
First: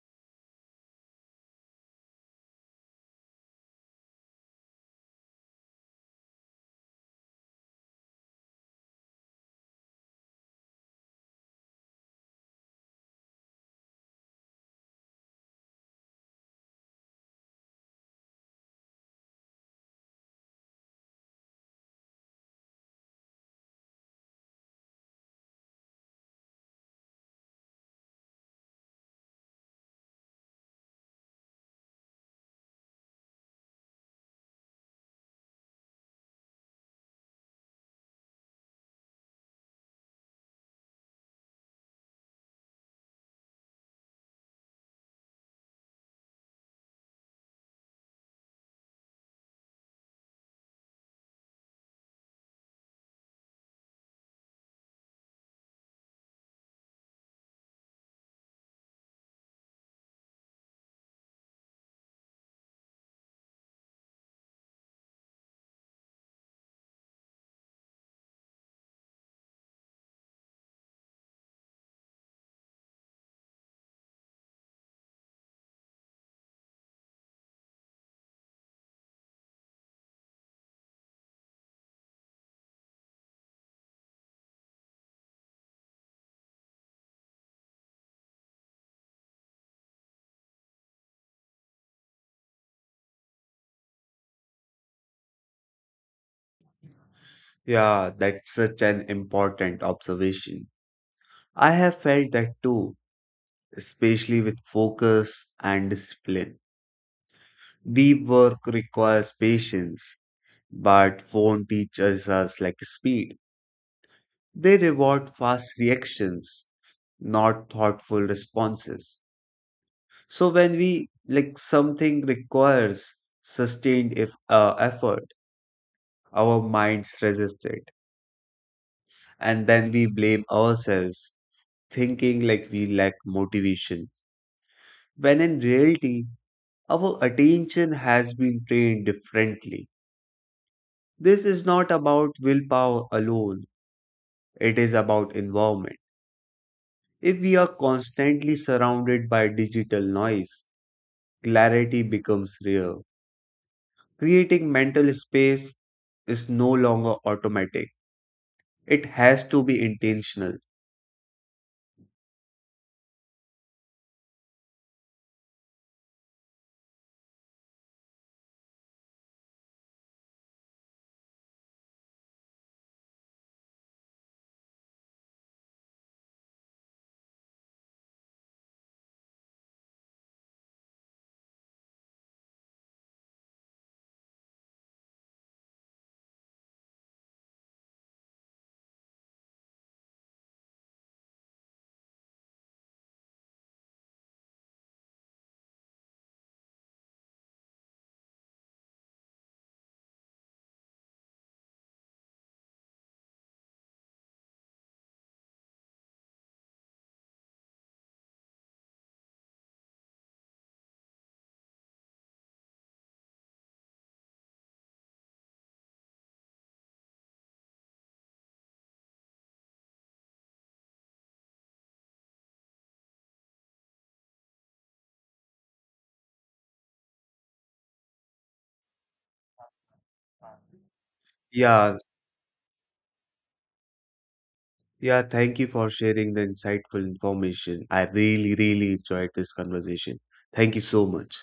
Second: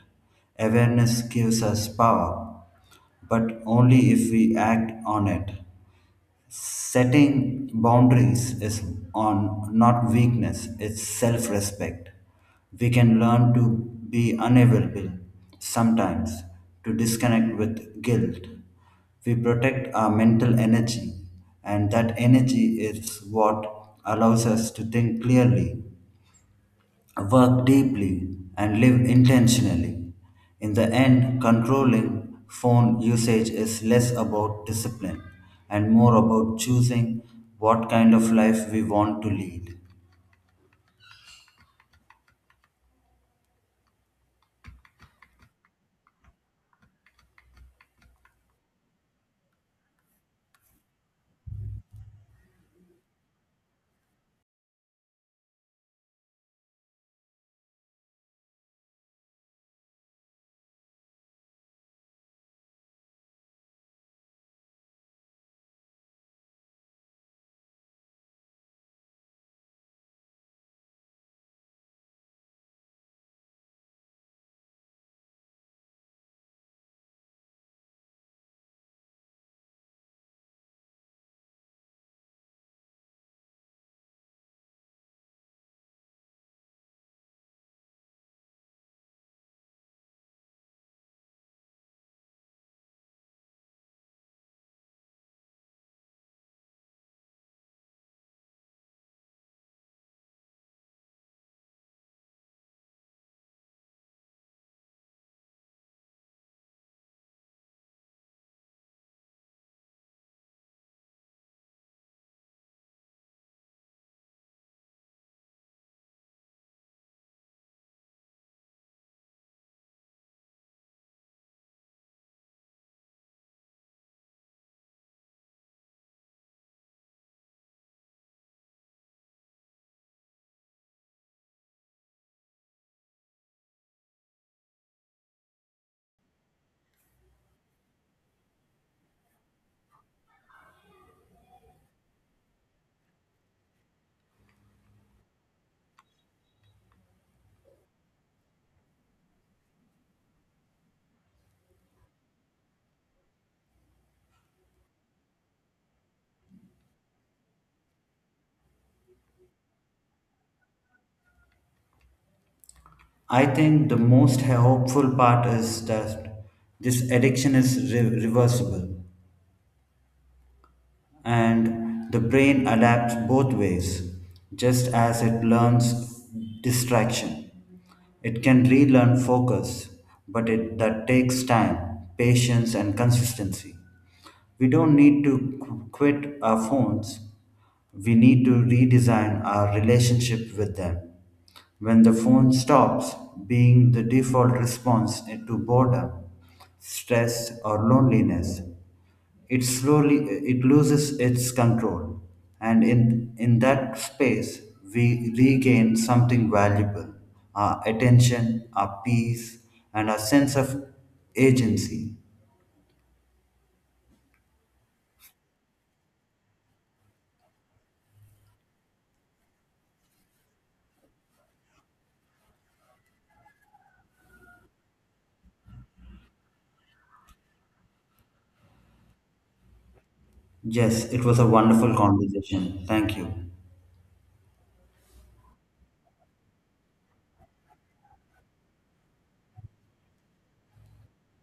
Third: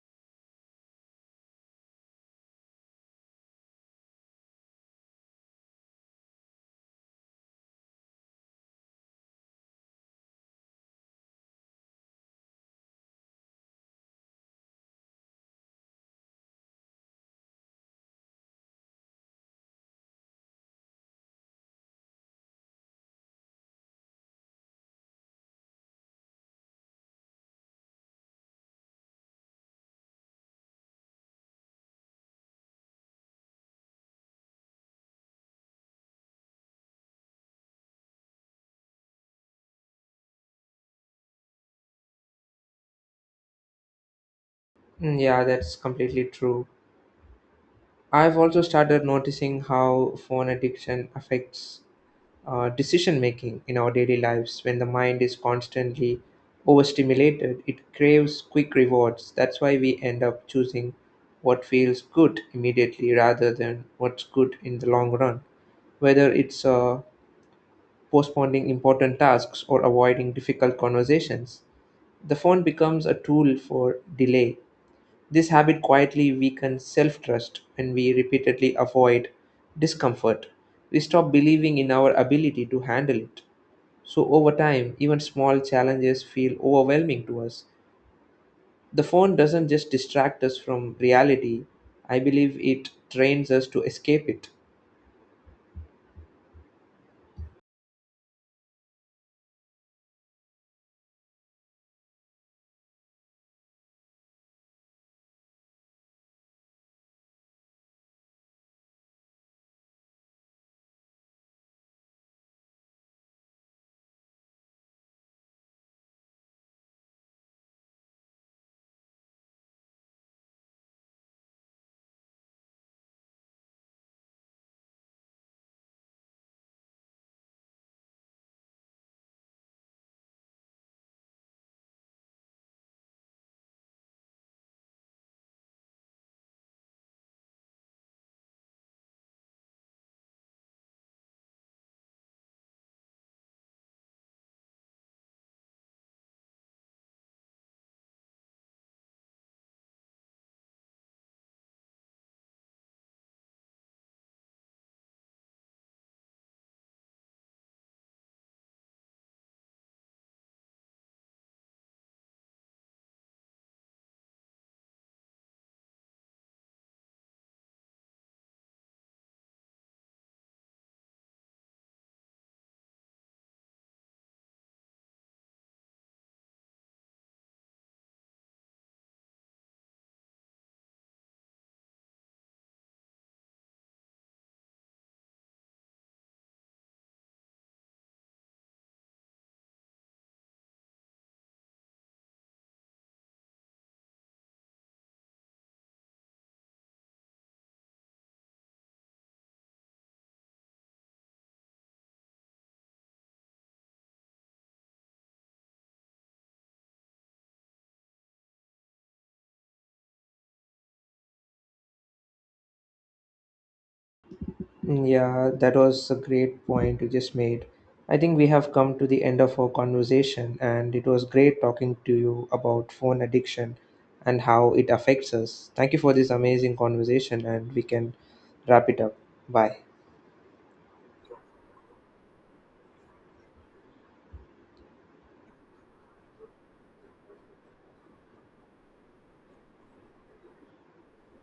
Awareness gives us power, but only if we act on it. Setting boundaries is on not weakness, it's self respect. We can learn to be unavailable sometimes, to disconnect with guilt. We protect our mental energy, and that energy is what allows us to think clearly work deeply, and live intentionally. In the end, controlling phone usage is less about discipline and more about choosing what kind of life we want to lead. Yeah, that's completely true. I've also started noticing how phone addiction affects decision making in our daily lives. When the mind is constantly overstimulated, it craves quick rewards. That's why we end up choosing what feels good immediately rather than what's good in the long run, whether it's postponing important tasks or avoiding difficult conversations. The phone becomes a tool for delay. This habit quietly weakens self-trust. When we repeatedly avoid discomfort, we stop believing in our ability to handle it, so over time, even small challenges feel overwhelming to us. The phone doesn't just distract us from reality, I believe it trains us to escape it. Yeah, that's such an important observation. I have felt that too, especially with focus and discipline. Deep work requires patience, but phone teaches us like speed. They reward fast reactions, not thoughtful responses. So when we like something requires sustained if effort, our minds resist it, and then we blame ourselves, thinking like we lack motivation. When in reality, our attention has been trained differently. This is not about willpower alone; it is about environment. If we are constantly surrounded by digital noise, clarity becomes rare. Creating mental space is no longer automatic, it has to be intentional. I think the most hopeful part is that this addiction is reversible. And the brain adapts both ways, just as it learns distraction. It can relearn focus, but that takes time, patience, and consistency. We don't need to quit our phones, we need to redesign our relationship with them. When the phone stops being the default response to boredom, stress, or loneliness, it slowly it loses its control, and in that space we regain something valuable, our attention, our peace, and our sense of agency. Yeah, that was a great point you just made. I think we have come to the end of our conversation, and it was great talking to you about phone addiction and how it affects us. Thank you for this amazing conversation, and we can wrap it up. Bye. Yes, it was a wonderful Yeah, conversation, thank you. yeah, thank you for sharing the insightful information. I really, really enjoyed this conversation. Thank you so much.